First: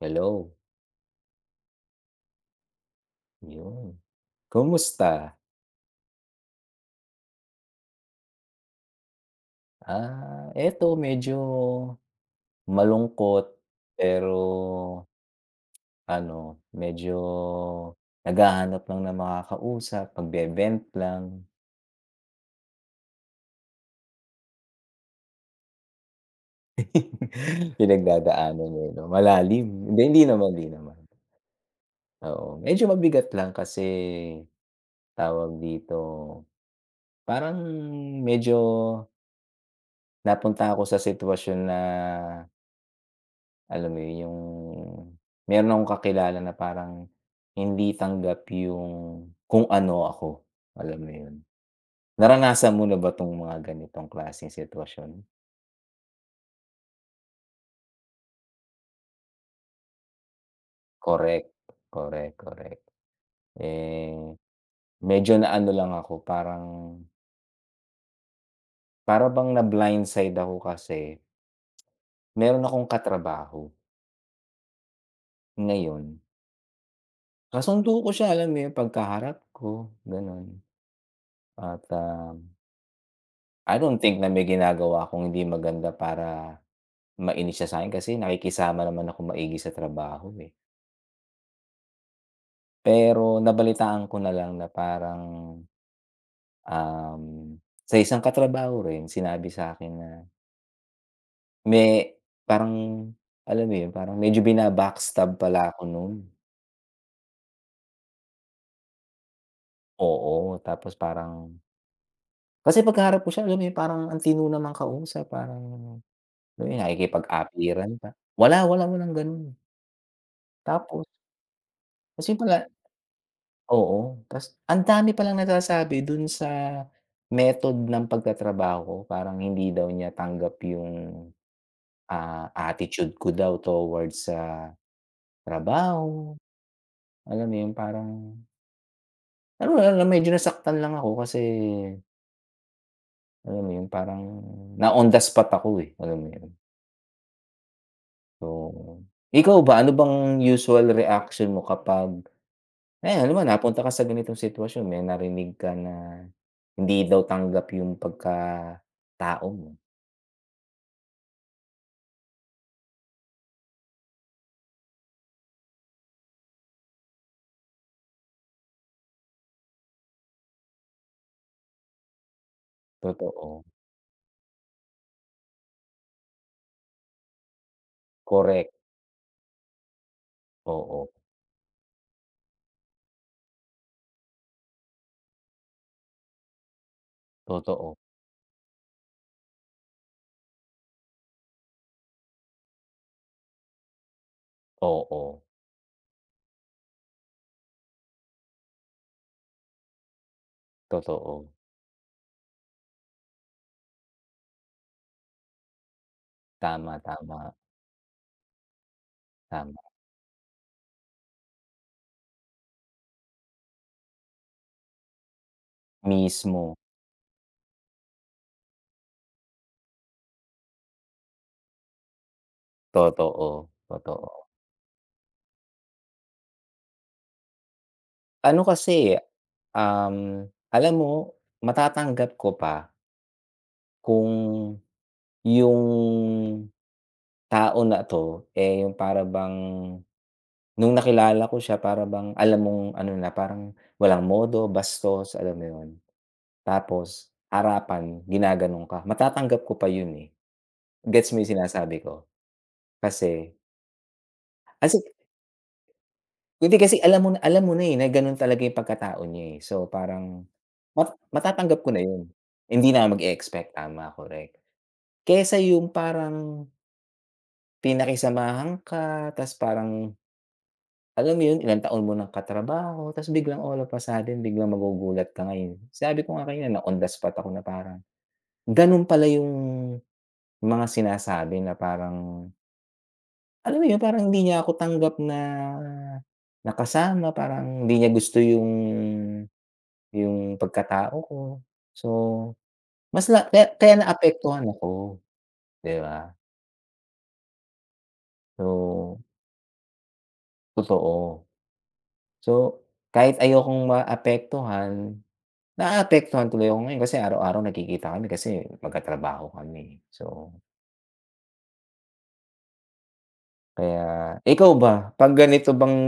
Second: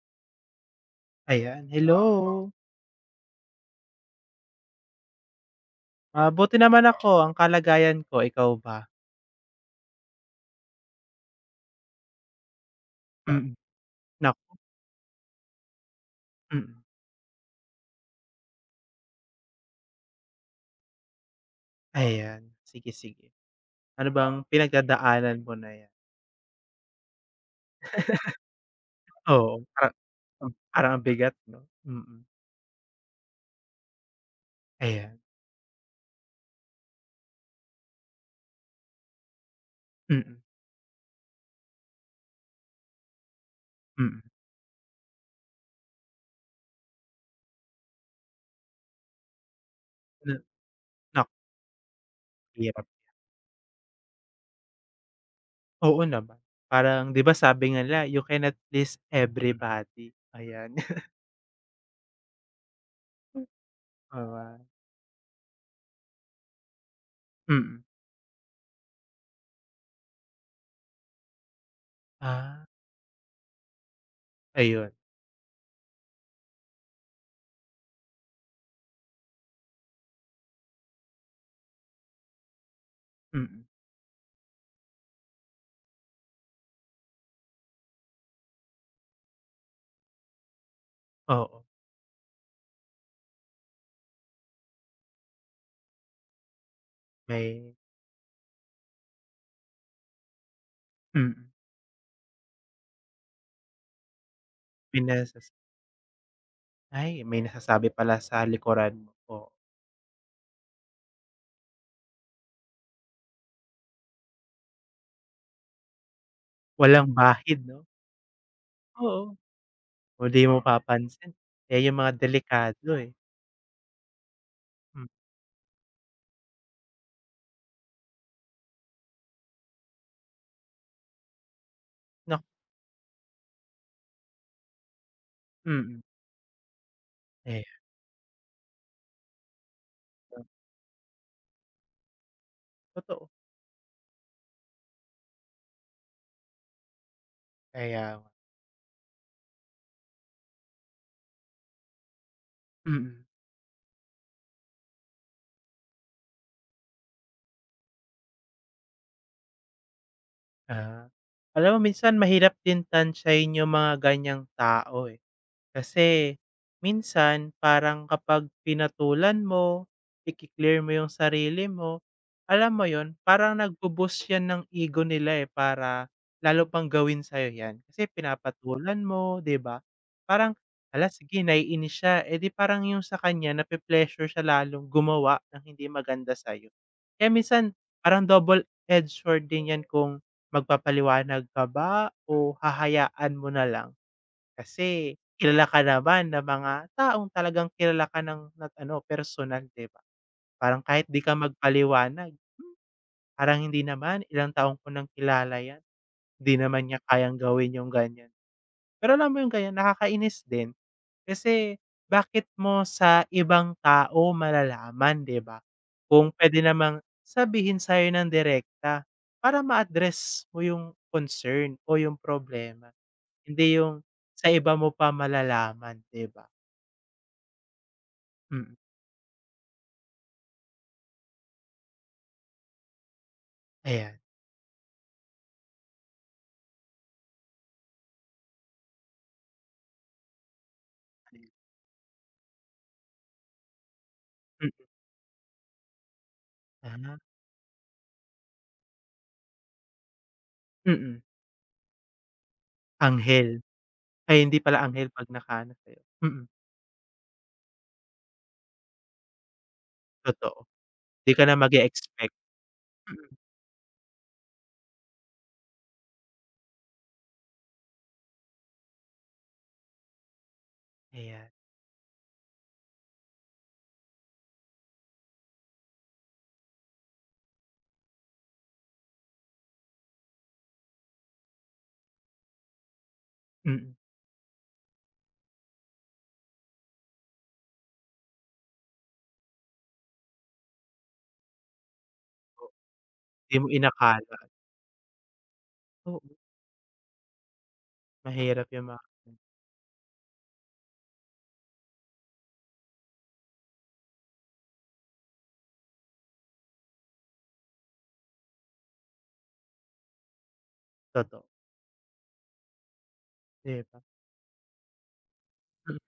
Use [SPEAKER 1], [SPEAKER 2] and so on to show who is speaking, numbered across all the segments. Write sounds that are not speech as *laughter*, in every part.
[SPEAKER 1] Hello.
[SPEAKER 2] Ayan, hello.
[SPEAKER 1] Yon, kamusta!
[SPEAKER 2] Ah, 'buti naman ako, ang kalagayan ko, ikaw ba?
[SPEAKER 1] Ah, ito medyo malungkot.
[SPEAKER 2] Mm,
[SPEAKER 1] Pero
[SPEAKER 2] naku.
[SPEAKER 1] ano,
[SPEAKER 2] Mm.
[SPEAKER 1] medyo naghahanap lang ng makakausap, magbe-vent lang.
[SPEAKER 2] Ayan, sige-sige. Ano bang pinagdadaanan mo na 'yan?
[SPEAKER 1] *laughs* Pinagdadaanan, eh 'no?
[SPEAKER 2] *laughs* Oo,
[SPEAKER 1] Malalim,
[SPEAKER 2] parang
[SPEAKER 1] hindi naman hindi
[SPEAKER 2] parang
[SPEAKER 1] naman.
[SPEAKER 2] ang bigat 'no? Mm.
[SPEAKER 1] Oo, medyo mabigat lang kasi
[SPEAKER 2] Ayan.
[SPEAKER 1] tawag dito, parang medyo
[SPEAKER 2] Mm.
[SPEAKER 1] Napunta ako sa situwasyon na alam mo yon,
[SPEAKER 2] Mm.
[SPEAKER 1] yong meron akong kakilala na parang hindi tanggap yong kung ano ako,
[SPEAKER 2] Hmm,
[SPEAKER 1] alam mo
[SPEAKER 2] naku.
[SPEAKER 1] yun? Naranasan
[SPEAKER 2] Hirap
[SPEAKER 1] mo na ba 'tong mga ganitong klaseng situwasyon?
[SPEAKER 2] Oo naman, parang 'di ba sabi nga nila, "You cannot please everybody." Ayan. *laughs*
[SPEAKER 1] Correct, correct, correct.
[SPEAKER 2] Hmm.
[SPEAKER 1] Eh,
[SPEAKER 2] O, ah.
[SPEAKER 1] medyo na-ano lang ako parang
[SPEAKER 2] Mm.
[SPEAKER 1] Para bang na blind side ako kasi meron
[SPEAKER 2] Ah.
[SPEAKER 1] akong katrabaho
[SPEAKER 2] Ayun.
[SPEAKER 1] ngayon. Kasundo ko siya, alam mo yun, 'pag kaharap ko, ganun at um
[SPEAKER 2] Mm.
[SPEAKER 1] I don't think na may ginagawa akong hindi maganda para mainis siya sa'kin kasi nakikisama naman akong maigi sa trabaho eh.
[SPEAKER 2] Oo.
[SPEAKER 1] Pero nabalitaan ko na lang na parang, um,
[SPEAKER 2] May
[SPEAKER 1] sa isang katrabaho rin sinabi sa'kin na
[SPEAKER 2] Mm.
[SPEAKER 1] may, parang alam mo yun, parang medyo bina-backstab
[SPEAKER 2] Pinasas
[SPEAKER 1] pala ako nun.
[SPEAKER 2] Ay, may nasasabi pala sa likuran mo po.
[SPEAKER 1] Oo, tapos parang kasi pagkaharap ko siya alam parang ang tino namang kausap, parang
[SPEAKER 2] Walang bahid, 'no?
[SPEAKER 1] nakikipag-apiran pa, wala wala walang
[SPEAKER 2] Oo,
[SPEAKER 1] ganun.
[SPEAKER 2] kung di mo
[SPEAKER 1] Tapos
[SPEAKER 2] mapapansin yan yung mga
[SPEAKER 1] Tas yun pala,
[SPEAKER 2] delikado eh.
[SPEAKER 1] oo, tas ang
[SPEAKER 2] Hmm.
[SPEAKER 1] dami palang nasasabi dun sa method ng pagtatrabaho ko, parang hindi daw niya tanggap yung,
[SPEAKER 2] Na
[SPEAKER 1] ah, attitude ko daw towards sa
[SPEAKER 2] Mm.
[SPEAKER 1] trabaho. Alam mo yun
[SPEAKER 2] Ayan.
[SPEAKER 1] parang Ano nga lang, medyo
[SPEAKER 2] Ta
[SPEAKER 1] nasaktan lang ako, kasi
[SPEAKER 2] Totoo.
[SPEAKER 1] alam mo yun, parang na-on-the-spot ako, eh, alam mo 'yon?
[SPEAKER 2] Kaya nga.
[SPEAKER 1] So, ikaw ba, ano bang usual reaction mo kapag,
[SPEAKER 2] Mm.
[SPEAKER 1] hayan, halimbawa napunta ka sa ganitong sitwasyon, may narinig ka na hindi daw tanggap yong pagkatao mo?
[SPEAKER 2] Ah, alam mo minsan mahirap din tantiyahin yung mga ganiyang tao, eh. Kasi minsan, parang kapag pinatulan mo, iki-clear mo yung sarili mo, alam mo 'yon? Parang,
[SPEAKER 1] Totoo.
[SPEAKER 2] nagbo-boost 'yan ng ego nila, eh, para lalo pang gawin sa 'yo 'yan. Kasi
[SPEAKER 1] Korek.
[SPEAKER 2] pinapatulan mo, 'di ba? Parang, hala,
[SPEAKER 1] Oo.
[SPEAKER 2] sige nai-inis siya, eh, 'di parang yung sa kaniya, nape-pleasure siya lalong gumawa ng hindi maganda sa 'yo. Eh, minsan
[SPEAKER 1] Totoo.
[SPEAKER 2] parang double-edged sword din 'yan kung magpapaliwanag ka ba o hahayaan mo nalang. Kasi,
[SPEAKER 1] Oo.
[SPEAKER 2] kilala ka naman ng mga taong, talagang kilala ka ng ng ano, personal, 'di ba? Parang, kahit 'di ka
[SPEAKER 1] Totoo.
[SPEAKER 2] magpaliwanag, "Hmm, parang hindi naman, ilang taon ko nang kilala 'yan. Di naman niya
[SPEAKER 1] Tama,
[SPEAKER 2] kayang
[SPEAKER 1] tama.
[SPEAKER 2] gawin yung ganiyan." Pero, alam mo yung ganiyan,
[SPEAKER 1] Tama.
[SPEAKER 2] nakakainis din, kasi bakit mo sa ibang tao malalaman, 'di ba? Kung puwede
[SPEAKER 1] Mismo.
[SPEAKER 2] namang sabihin sa 'yo nang direkta, para ma-address mo yung concern o yung problema.
[SPEAKER 1] Totoo,
[SPEAKER 2] Hindi yung
[SPEAKER 1] totoo.
[SPEAKER 2] sa iba mo pa malalaman, 'di ba?
[SPEAKER 1] Ano
[SPEAKER 2] Mm.
[SPEAKER 1] kasi, um, alam mo matatanggap ko pa
[SPEAKER 2] Ayan.
[SPEAKER 1] kung yung tao na 'to, eh, yung para bang nung nakilala
[SPEAKER 2] Ayun.
[SPEAKER 1] ko siya para bang alam mong ano, na parang walang modo
[SPEAKER 2] Mm.
[SPEAKER 1] bastos, alam mo yun,
[SPEAKER 2] Ah.
[SPEAKER 1] tapos harapan ginaganon ka. Matatanggap ko pa yun, eh.
[SPEAKER 2] Mm.
[SPEAKER 1] Gets mo sinasabi ko? Kasi
[SPEAKER 2] Anghel? Ay, hindi pala,
[SPEAKER 1] Asi
[SPEAKER 2] anghel 'pag nakaano sa'yo, mm.
[SPEAKER 1] Hindi, kasi alam mo na alam mo na eh, na ganun talaga yung pagkatao niya, eh. So, parang
[SPEAKER 2] Totoo,
[SPEAKER 1] ma
[SPEAKER 2] di ka na
[SPEAKER 1] matatanggap ko na yun,
[SPEAKER 2] mag-e-expect.
[SPEAKER 1] hindi na ako
[SPEAKER 2] Mm.
[SPEAKER 1] mag-e-expect, tama, correct. Kaysa yung parang pinakisamahan ka ta's parang, alam mo
[SPEAKER 2] Ayan.
[SPEAKER 1] yun, ilang taon mo ng katrabaho ta's biglang all of a sudden, biglang magugulat ka ngayon. Sabi ko nga kanina na on the spot ako na parang gano'n pala yung mga sinasabi na parang Alam mo
[SPEAKER 2] Mm.
[SPEAKER 1] yun, parang hindi niya ako tanggap na na kasama parang hindi niya gusto yung yung pagkatao ko. So,
[SPEAKER 2] O
[SPEAKER 1] mas na
[SPEAKER 2] Di
[SPEAKER 1] ka
[SPEAKER 2] mo
[SPEAKER 1] kaya
[SPEAKER 2] inakala.
[SPEAKER 1] naapektuhan ako, di ba?
[SPEAKER 2] Oo. Mahirap yung mga
[SPEAKER 1] So
[SPEAKER 2] ganun.
[SPEAKER 1] Totoo. So, kahit ayokong maapektuhan, naaapektuhan tuloy ako ngayon kasi araw-araw nagkikita kami kasi magkatrabaho kami. So
[SPEAKER 2] Totoo. Di ba?
[SPEAKER 1] Kaya, ikaw ba, 'pag ganito bang
[SPEAKER 2] Hmm.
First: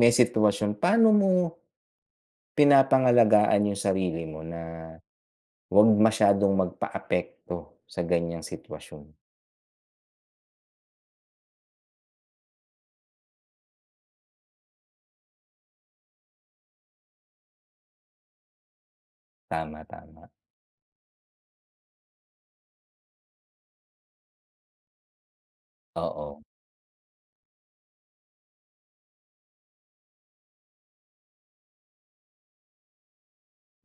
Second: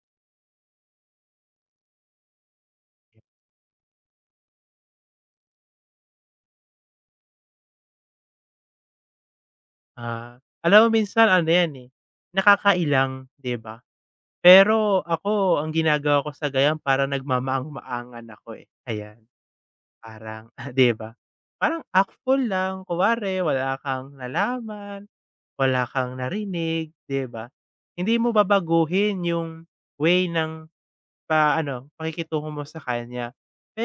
[SPEAKER 1] may sitwasyon, paano mo pinapangalagaan yung sarili mo na 'wag masyadong magpaapekto sa ganiyang sitwasyon?
[SPEAKER 2] Ah, alam mo minsan ano yan eh, nakakailang, di ba? Pero ako ang ginagawa ko sa ganiyan parang nagmamaang-maangan ako eh, ayan.
[SPEAKER 1] Tama, tama.
[SPEAKER 2] Parang, *chuckles* di ba, parang act fool lang, kunware, wala kang nalaman, wala kang
[SPEAKER 1] Oo.
[SPEAKER 2] narinig, di ba? Hindi mo babaguhin yung way ng pa ano pakikitungo mo sa kanya.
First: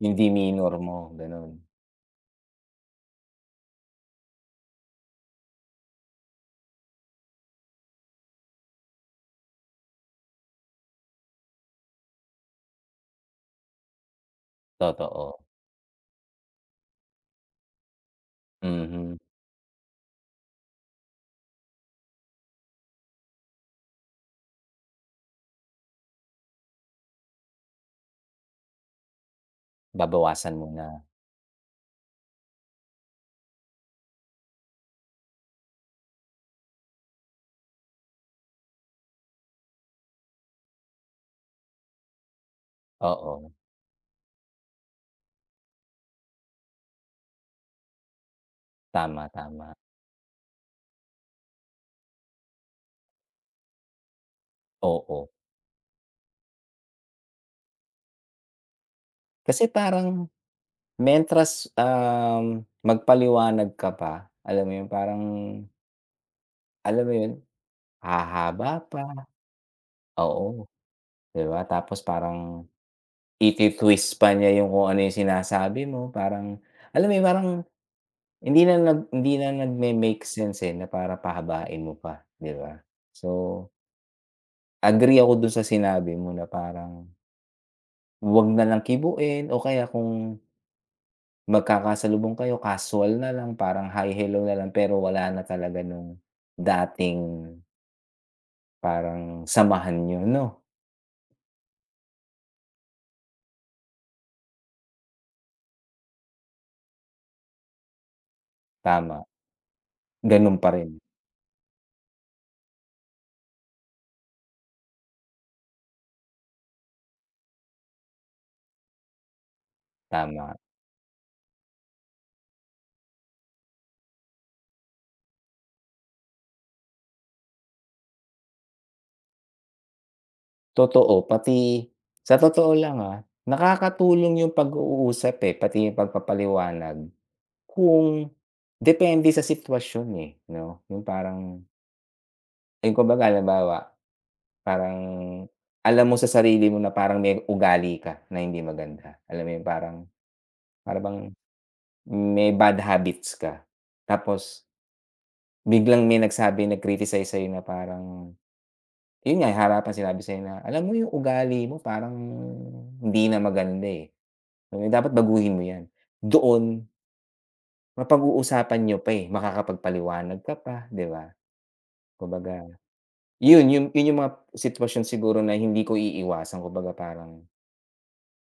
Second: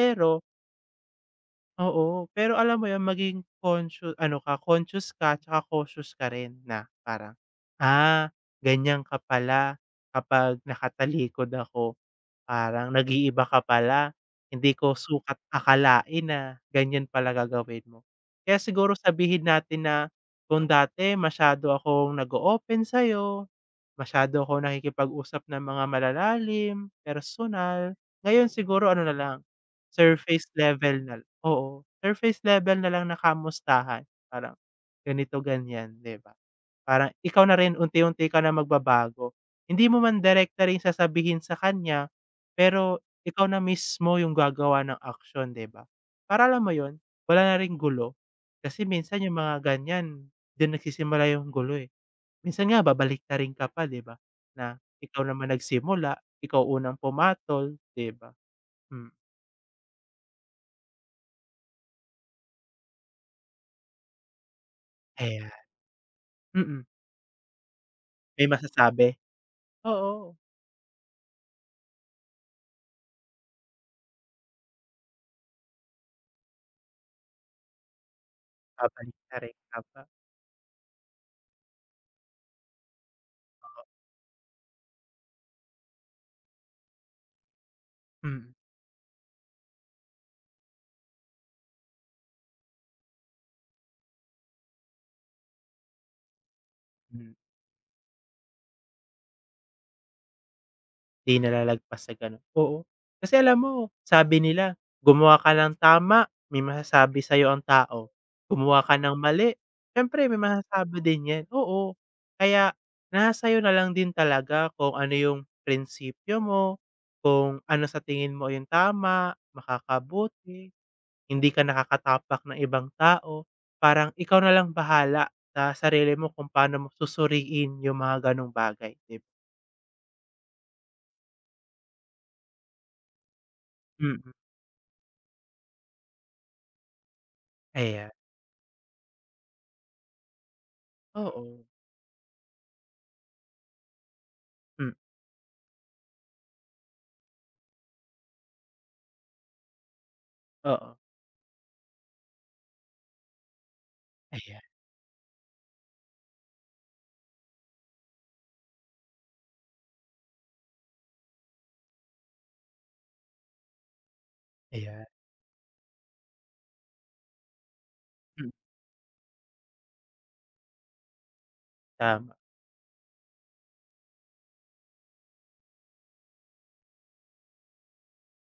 [SPEAKER 1] Yung demeanor mo, gano'n.
[SPEAKER 2] Oo, pero alam mo yun, maging conscio ano ka, conscious ka tsaka cautious ka rin na parang, ah, ganiyan ka pala kapag nakatalikod ako parang nag-iiba ka pala. Hindi ko sukat
[SPEAKER 1] Totoo.
[SPEAKER 2] akalain na ganiyan pala gagawin mo. Kaya siguro
[SPEAKER 1] Mm.
[SPEAKER 2] sabihin natin na kung dati masyado akong nag-o-open sa'yo, masyado akong nakikipag-usap ng mga malalalim, personal, ngayon siguro ano nalang, surface
[SPEAKER 1] Babawasan mo
[SPEAKER 2] level
[SPEAKER 1] na.
[SPEAKER 2] na, oo, surface level nalang na kamustahan, parang ganito, ganyan, di ba? Parang ikaw na rin unti-unti ka na magbabago hindi mo man direkta rin sasabihin sa kanya pero ikaw
[SPEAKER 1] Oo.
[SPEAKER 2] na mismo yung gagawa ng aksyon, di ba, para alam mo yun, wala na ring gulo. Kasi minsan
[SPEAKER 1] Tama,
[SPEAKER 2] yung mga
[SPEAKER 1] tama.
[SPEAKER 2] ganiyan, diyan nagsisimula yung gulo eh. Minsan nga babaliktarin ka pa, di ba, na ikaw
[SPEAKER 1] Oo.
[SPEAKER 2] naman nagsimula, ikaw unang pumatol di ba? Hmm.
[SPEAKER 1] Kasi parang, mentras um, magpaliwanag ka pa, alam mo 'yon, parang,
[SPEAKER 2] Ayan. Mm.
[SPEAKER 1] alam mo yun,
[SPEAKER 2] May
[SPEAKER 1] hahaba pa.
[SPEAKER 2] masasabi? Oo.
[SPEAKER 1] Oo, 'di ba? Tapos parang, iti-twist pa niya yung kung ano yung sinasabi mo. Parang, alam mo 'yon, parang, hindi na nag hindi na
[SPEAKER 2] Babaliktarin, tama?
[SPEAKER 1] nagme-make sense, eh, na para pahabain mo pa, 'di ba? So agree ako dun sa sinabi mo na parang, 'wag
[SPEAKER 2] Mm.
[SPEAKER 1] nalang kibuin. O kaya kung Magkakasalubong kayo, casual nalang parang, "Hi, Hello" na lang. Pero wala na talaga no'ng dating
[SPEAKER 2] Hmm.
[SPEAKER 1] Parang samahan niyo, 'no?
[SPEAKER 2] Di na lalagpas sa ganun. Oo. Kasi alam mo, sabi nila, "Gumawa ka ng tama, may masasabi sa 'yo ang tao. Gumawa ka ng
[SPEAKER 1] Tama.
[SPEAKER 2] mali, siyempre may
[SPEAKER 1] Ganun pa rin.
[SPEAKER 2] masasabi din 'yan." Oo. Kaya, nasa sa 'yo nalang din talaga kung ano yung prinspyo mo. Kung ano sa tingin mo yung tama,
[SPEAKER 1] Tama.
[SPEAKER 2] makakabuti. Hindi ka nakakatapak ng ibang tao. Parang ikaw nalang bahala sa sarili mo kung paano mo susuriin yung mga gano'ng bagay, dib
[SPEAKER 1] Totoo, pati sa totoo lang, ah,
[SPEAKER 2] Hmm.
[SPEAKER 1] nakakatulong yong pag-uusap, eh, pati yung pagpapaliwanag.
[SPEAKER 2] Kaya.
[SPEAKER 1] Kung depende sa situwasyon, eh, 'no? Yung parang
[SPEAKER 2] Oo.
[SPEAKER 1] Ay, kumbaga halimbawa,
[SPEAKER 2] Hmm.
[SPEAKER 1] parang alam mo sa sarili mo na parang may ugali ka na hindi maganda. Alam mo yung parang,
[SPEAKER 2] Oo.
[SPEAKER 1] para bang may bad habits ka. Tapos
[SPEAKER 2] Ayan.
[SPEAKER 1] Biglang may nagsabi, nag-criticize sa 'yo na parang, yun nga, eh, harapan sinabi sa 'yo na, "Alam mo yung ugali mo parang hindi na maganda, eh,
[SPEAKER 2] Ayan.
[SPEAKER 1] dapat baguhin mo 'yan." Doon
[SPEAKER 2] Hmm.
[SPEAKER 1] Mapag-uusapan niyo pa, eh, makakapagpaliwanag ka pa, 'di ba?
[SPEAKER 2] Tama.
[SPEAKER 1] Kumbaga, 'yon yong 'yon yong mga situwasyon siguro na hindi ko iiwasan. Kumbaga parang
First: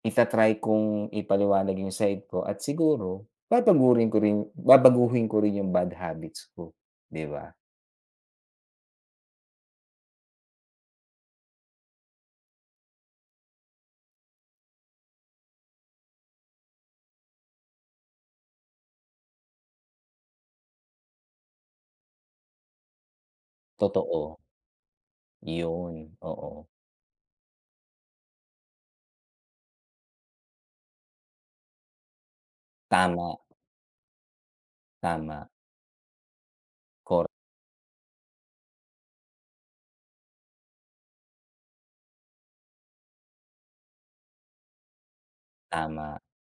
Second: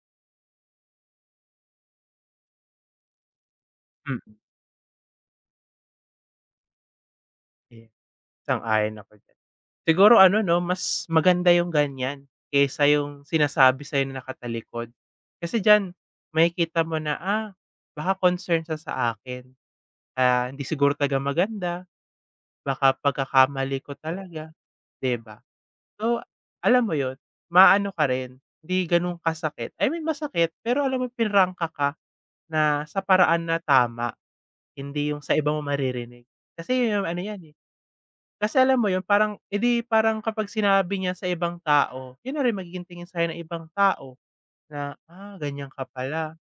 [SPEAKER 1] ita-try kong ipaliwanag yung side ko. At siguro, babagurin ko
[SPEAKER 2] Hmm.
[SPEAKER 1] rin babaguhin ko rin yung bad habits ko, 'di ba?
[SPEAKER 2] Eh, sang-ayon ako diyan. Siguro ano 'no, mas maganda yung ganyan, kaysa yung sinasabi sa 'yo na nakatalikod. Kasi diyan, makikita mo na, ah, baka concern siya sa akin. Kaya hindi siguro talaga maganda. Baka pagkakamali ko
[SPEAKER 1] Totoo.
[SPEAKER 2] talaga, 'di ba?
[SPEAKER 1] Yun,
[SPEAKER 2] So,
[SPEAKER 1] oo.
[SPEAKER 2] alam mo yun, ma-ano ka rin hindi ganun kasakit. I mean, masakit. Pero alam mo, pinrangka ka na, sa
[SPEAKER 1] Tama.
[SPEAKER 2] paraan na tama. Hindi yung sa
[SPEAKER 1] Tama.
[SPEAKER 2] iba mo maririnig. Kasi 'yon yong ano
[SPEAKER 1] Cor
[SPEAKER 2] yan, eh kasi alam mo 'yon parang, eh, di parang kapag sinabi niya sa ibang tao, yun na rin magiging tingin sa 'yo ng ibang tao na, "Ah ganyan ka
[SPEAKER 1] Tama.
[SPEAKER 2] pala."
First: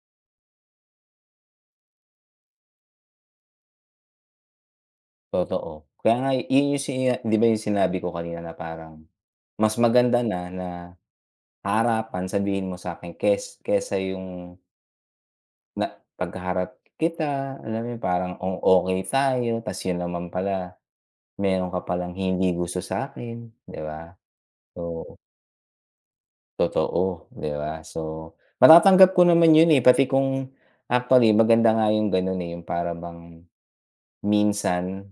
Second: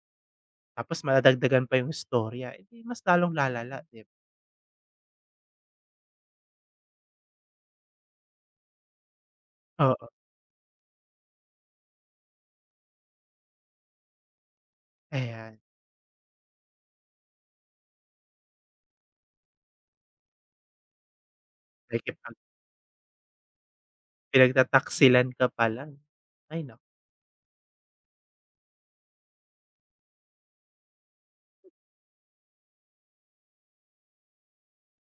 [SPEAKER 2] Tapos, madadagdagan pa yung istorya. Eh, di mas lalong lalala 'di ba?
[SPEAKER 1] Totoo. Kaya nga yun yung si iya 'di ba yung sinabi ko kanina na parang, mas
[SPEAKER 2] Oo.
[SPEAKER 1] maganda na na, ah, harapan, sabihin mo sa'kin kes kaysa yung
[SPEAKER 2] Ayan.
[SPEAKER 1] na 'pag kaharap kita, alam mo yun, parang ang okey tayo tas yun naman pala, meron ka pa lang
[SPEAKER 2] Nakikipag
[SPEAKER 1] hindi gusto sa'kin, 'di ba? So
[SPEAKER 2] Pinagtataksilan ka pala. Ay, naku.
[SPEAKER 1] Totoo, di ba? So matatanggap ko naman yun, eh, pati kung actually, maganda nga yung gano'n, eh, yung para bang, minsan,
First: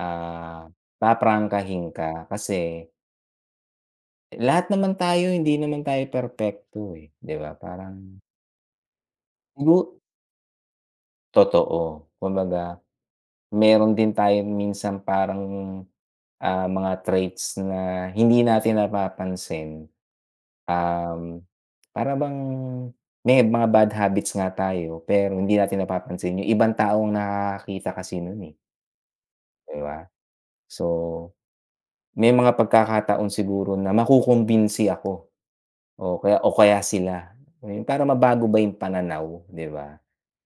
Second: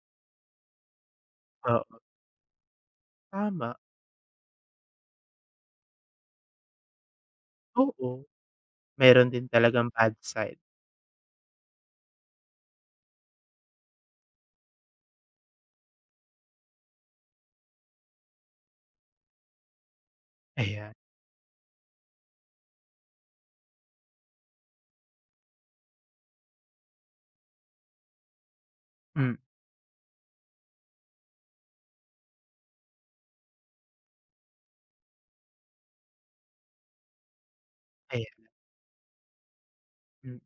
[SPEAKER 1] ah, paprangkahin
[SPEAKER 2] Oo.
[SPEAKER 1] ka kasi
[SPEAKER 2] Tama.
[SPEAKER 1] eh, lahat naman tayo, hindi naman tayo perpekto, eh, di ba? Parang
[SPEAKER 2] Oo. Meron din talagang
[SPEAKER 1] Igu
[SPEAKER 2] bad side.
[SPEAKER 1] Totoo. Kumbaga, meron din tayong minsan parang, ah, mga traits na hindi natin napapansin,
[SPEAKER 2] Ayan.
[SPEAKER 1] um, para bang, may mga bad habits nga tayo pero hindi natin napapansin yung ibang tao ang nakakakita kasi no'n, eh.
[SPEAKER 2] Hmm.
[SPEAKER 1] Di ba? So, may mga pagkakataon siguro na makukumbinsi ako o kaya o kaya sila. Yun, para
[SPEAKER 2] Ayan.
[SPEAKER 1] mabago ba yung pananaw, 'di ba?
[SPEAKER 2] Hmm.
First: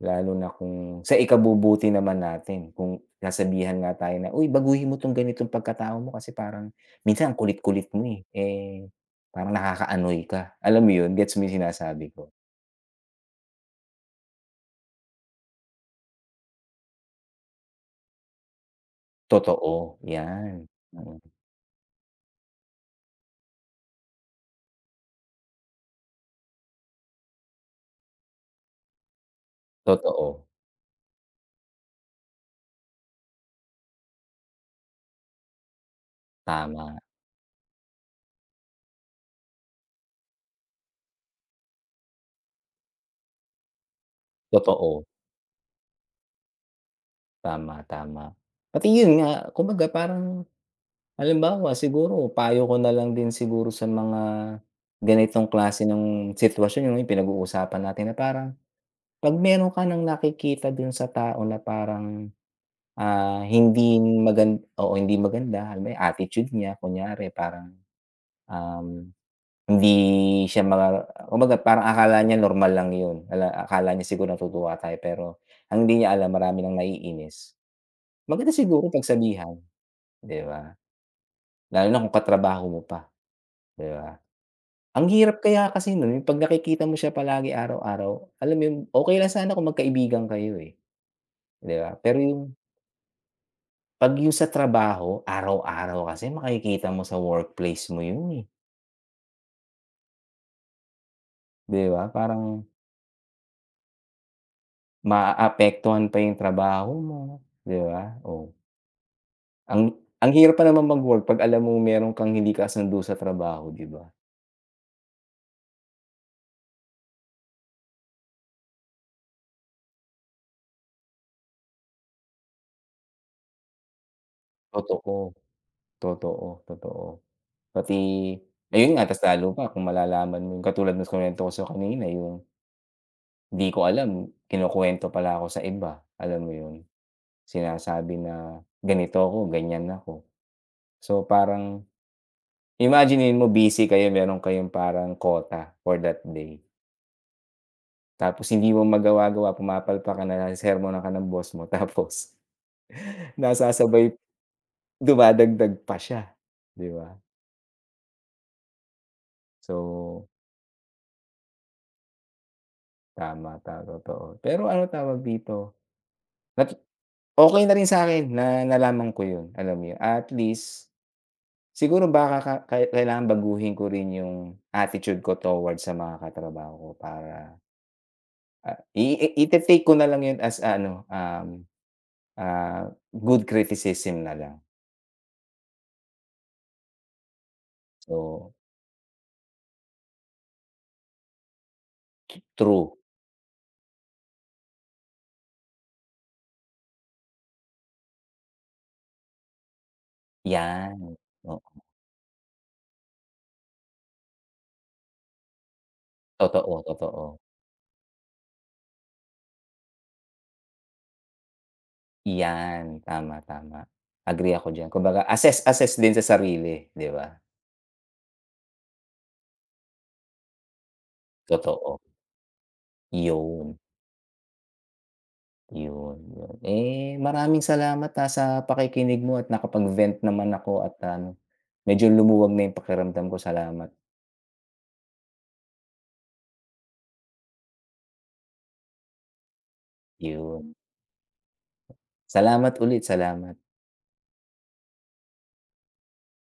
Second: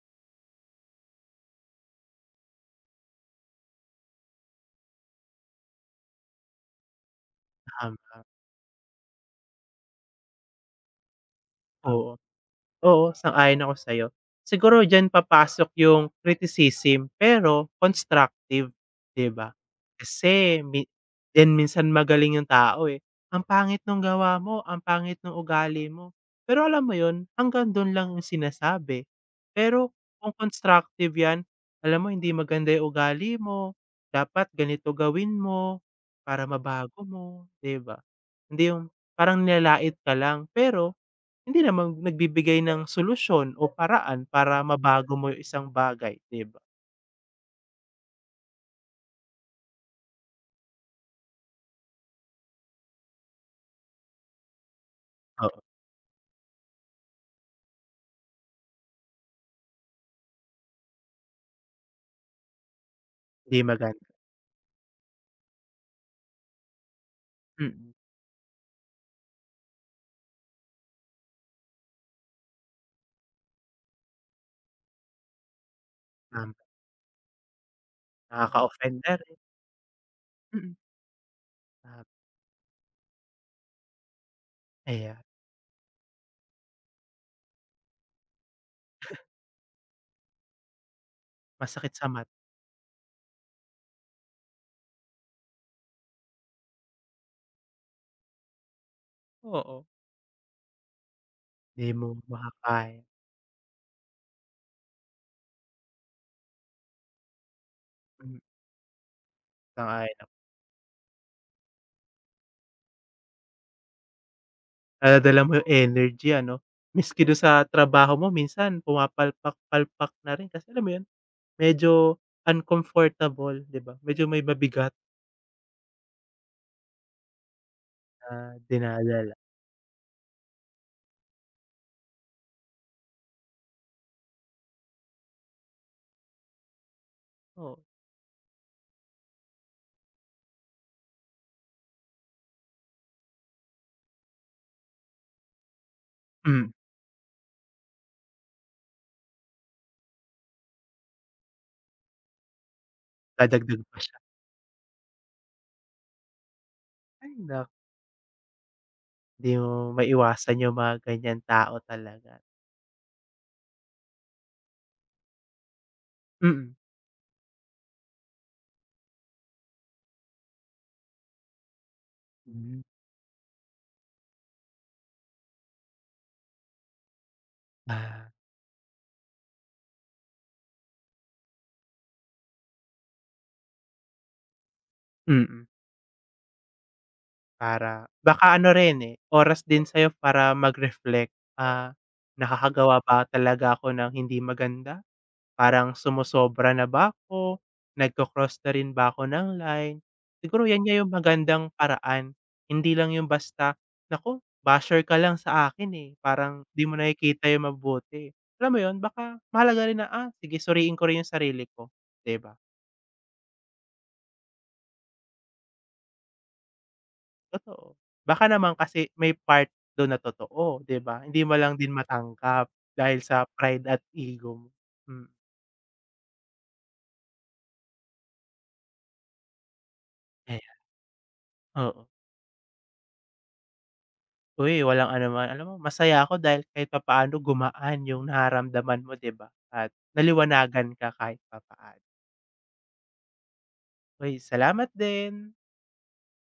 [SPEAKER 1] Lalo na kung sa ikabubuti naman natin. Kung sasabihan nga tayo na, "Uy baguhin mo 'tong ganitong pagkatao mo, kasi parang minsan ang kulit-kulit mo,
[SPEAKER 2] Tama.
[SPEAKER 1] eh. Parang nakaka-annoy ka." Alam mo yun? Gets mo yung sinasabi
[SPEAKER 2] Oo.
[SPEAKER 1] ko?
[SPEAKER 2] Oo, sang-ayon ako sa'yo. Siguro diyan papasok yung criticism, pero constructive, 'di ba?
[SPEAKER 1] Totoo, yan.
[SPEAKER 2] Kasi min
[SPEAKER 1] Mm.
[SPEAKER 2] 'di din minsan magaling yung tao, eh, "Ang pangit nung gawa mo. Ang pangit nung ugali mo." Pero alam mo yun? Hanggang dun lang yung sinasabi, pero kung
[SPEAKER 1] Totoo.
[SPEAKER 2] constructive 'yan, "Alam mo hindi maganda yung ugali mo. Dapat ganito gawin mo, para
[SPEAKER 1] Tama.
[SPEAKER 2] mabago mo." 'di ba? Hindi yung parang nilalait ka lang pero, hindi naman nagbi-bigay ng solusyon o paraan para
[SPEAKER 1] Totoo.
[SPEAKER 2] mabago mo yung isang bagay, 'di ba?
[SPEAKER 1] Tama, tama. Pati yun nga, kumbaga parang halimbawa siguro payo ko nalang din siguro sa mga ganitong
[SPEAKER 2] Oo.
[SPEAKER 1] klase ng situwasyon, 'no, yung pinag-uusapan natin na parang, 'pag meron ka nang nakikita dun sa tao na parang, ah,
[SPEAKER 2] 'Di
[SPEAKER 1] hindi
[SPEAKER 2] maganda.
[SPEAKER 1] magan oo hindi maganda, yung attitude niya, kunyari parang,
[SPEAKER 2] Mm.
[SPEAKER 1] um, hindi siya ma kumbaga parang akala niya normal lang yun. Akala niya siguro natutuwa tayo, pero, ang hindi niya alam
[SPEAKER 2] Tama.
[SPEAKER 1] marami nang naiinis. Maganda siguro
[SPEAKER 2] Nakaka-offend na rin.
[SPEAKER 1] pagsabihan, 'di ba?
[SPEAKER 2] Mm.
[SPEAKER 1] Lalo na
[SPEAKER 2] Ap
[SPEAKER 1] kung ka-trabaho mo pa, 'di ba? Ang
[SPEAKER 2] Aya
[SPEAKER 1] hirap kaya kasi no'n, yung 'pag nakikita mo siya palagi araw-araw. Alam mo yon, okey
[SPEAKER 2] *scoffs*
[SPEAKER 1] lang sana kung mag-kaibigan kayo, eh, 'di
[SPEAKER 2] Masakit
[SPEAKER 1] ba?
[SPEAKER 2] sa
[SPEAKER 1] Pero
[SPEAKER 2] mata.
[SPEAKER 1] yung Pag yong sa trabaho, araw-araw kasi makikita mo sa workplace mo yun, eh.
[SPEAKER 2] Oo.
[SPEAKER 1] Di
[SPEAKER 2] Di
[SPEAKER 1] ba?
[SPEAKER 2] mo
[SPEAKER 1] Parang
[SPEAKER 2] makakaya.
[SPEAKER 1] Maaapektuhan pa yong trabaho mo, 'di ba?
[SPEAKER 2] Hmm.
[SPEAKER 1] Oh. Ang
[SPEAKER 2] Sang-ayon ako.
[SPEAKER 1] ang hirap pa naman mag-work, 'pag alam mong meron kang hindi kasundo sa trabaho, 'di ba?
[SPEAKER 2] Daladala mo yung energy ano? Miski dun sa trabaho mo, minsan pumapalpak-palpak na rin. Kasi alam mo 'yon, medyo uncomfortable 'di ba? Medyo may mabigat.
[SPEAKER 1] Totoo, totoo, totoo. Pati,
[SPEAKER 2] Ah,
[SPEAKER 1] ayon nga, mas
[SPEAKER 2] dinadala.
[SPEAKER 1] lalo pa kung malalaman mo yung katulad ng kinuwento ko sa 'yo kanina, yung di ko alam, kinukuwento pala ako sa iba, alam mo yun?
[SPEAKER 2] Oo.
[SPEAKER 1] Sinasabi na ganito ako, ganiyan ako. So parang, imaginin mo busy kayo, meron kayong parang quota for that day.
[SPEAKER 2] Mm.
[SPEAKER 1] Tapos, hindi mo magawa-gawa, pumapalpak ka, nasesermunan ka ng boss mo. Tapos,
[SPEAKER 2] Dadagdag pa siya.
[SPEAKER 1] nasasabay, dumadagdag pa siya, 'di ba?
[SPEAKER 2] Ay, nak Di mo
[SPEAKER 1] So
[SPEAKER 2] maiwasan 'yung mga ganiyang tao talaga.
[SPEAKER 1] Tama. Ta totoo. Pero ano tawag dito, natu
[SPEAKER 2] Mm.
[SPEAKER 1] okey na rin sa'kin na nalaman ko 'yun. Alam mo 'yun, a at least, siguro baka ka
[SPEAKER 2] Hmm.
[SPEAKER 1] kahit kailangan baguhin ko rin 'yung attitude ko towards sa mga katrabaho ko, para
[SPEAKER 2] Ah.
[SPEAKER 1] Ah, i i ita-take ko na lang 'yun as, ah, ano, um, ah, good criticism na lang.
[SPEAKER 2] Mm. Para
[SPEAKER 1] So
[SPEAKER 2] baka ano rin, eh, oras din sa'yo para mag-reflect, ah,
[SPEAKER 1] True.
[SPEAKER 2] "Nakakagawa pa talaga ako ng hindi maganda? Parang sumosobra na ba ako? Nagko-cross na rin ba ako ng line?" Siguro 'yan nga 'yung
[SPEAKER 1] 'Yan, oo.
[SPEAKER 2] magandang paraan, hindi lang 'yung basta, "Naku basher ka lang sa akin, eh, parang
[SPEAKER 1] Totoo,
[SPEAKER 2] di mo
[SPEAKER 1] totoo.
[SPEAKER 2] nakikita 'yung mabuti." Alam mo 'yun, baka mahalaga rin na, "Ah, sige suriin ko rin 'yung sarili ko." 'Di ba?
[SPEAKER 1] 'Yan. Tama, tama, agree ako diyan. Kumbaga assess, assess din sa sarili, 'di ba?
[SPEAKER 2] Totoo, baka naman kasi may part do'n na totoo, di ba? Hindi mo lang din
[SPEAKER 1] Totoo.
[SPEAKER 2] matanggap dahil sa
[SPEAKER 1] 'Yun.
[SPEAKER 2] pride at ego mo, hmm.
[SPEAKER 1] 'Yun, 'yun, eh, maraming salamat, ah, sa pakikinig mo at nakapag-vent naman
[SPEAKER 2] Ayan.
[SPEAKER 1] ako at ano medyo
[SPEAKER 2] Oo.
[SPEAKER 1] lumuwag na 'yung pakiramdam ko. Salamat.
[SPEAKER 2] Uy, walang anuman. Alam mo masaya ako dahil kahit papaano gumaan 'yung nararamdaman mo, di ba? At
[SPEAKER 1] 'Yun.
[SPEAKER 2] naliwanagan ka kahit papaano.
[SPEAKER 1] Salamat ulit. Salamat.
[SPEAKER 2] Uy, salamat din.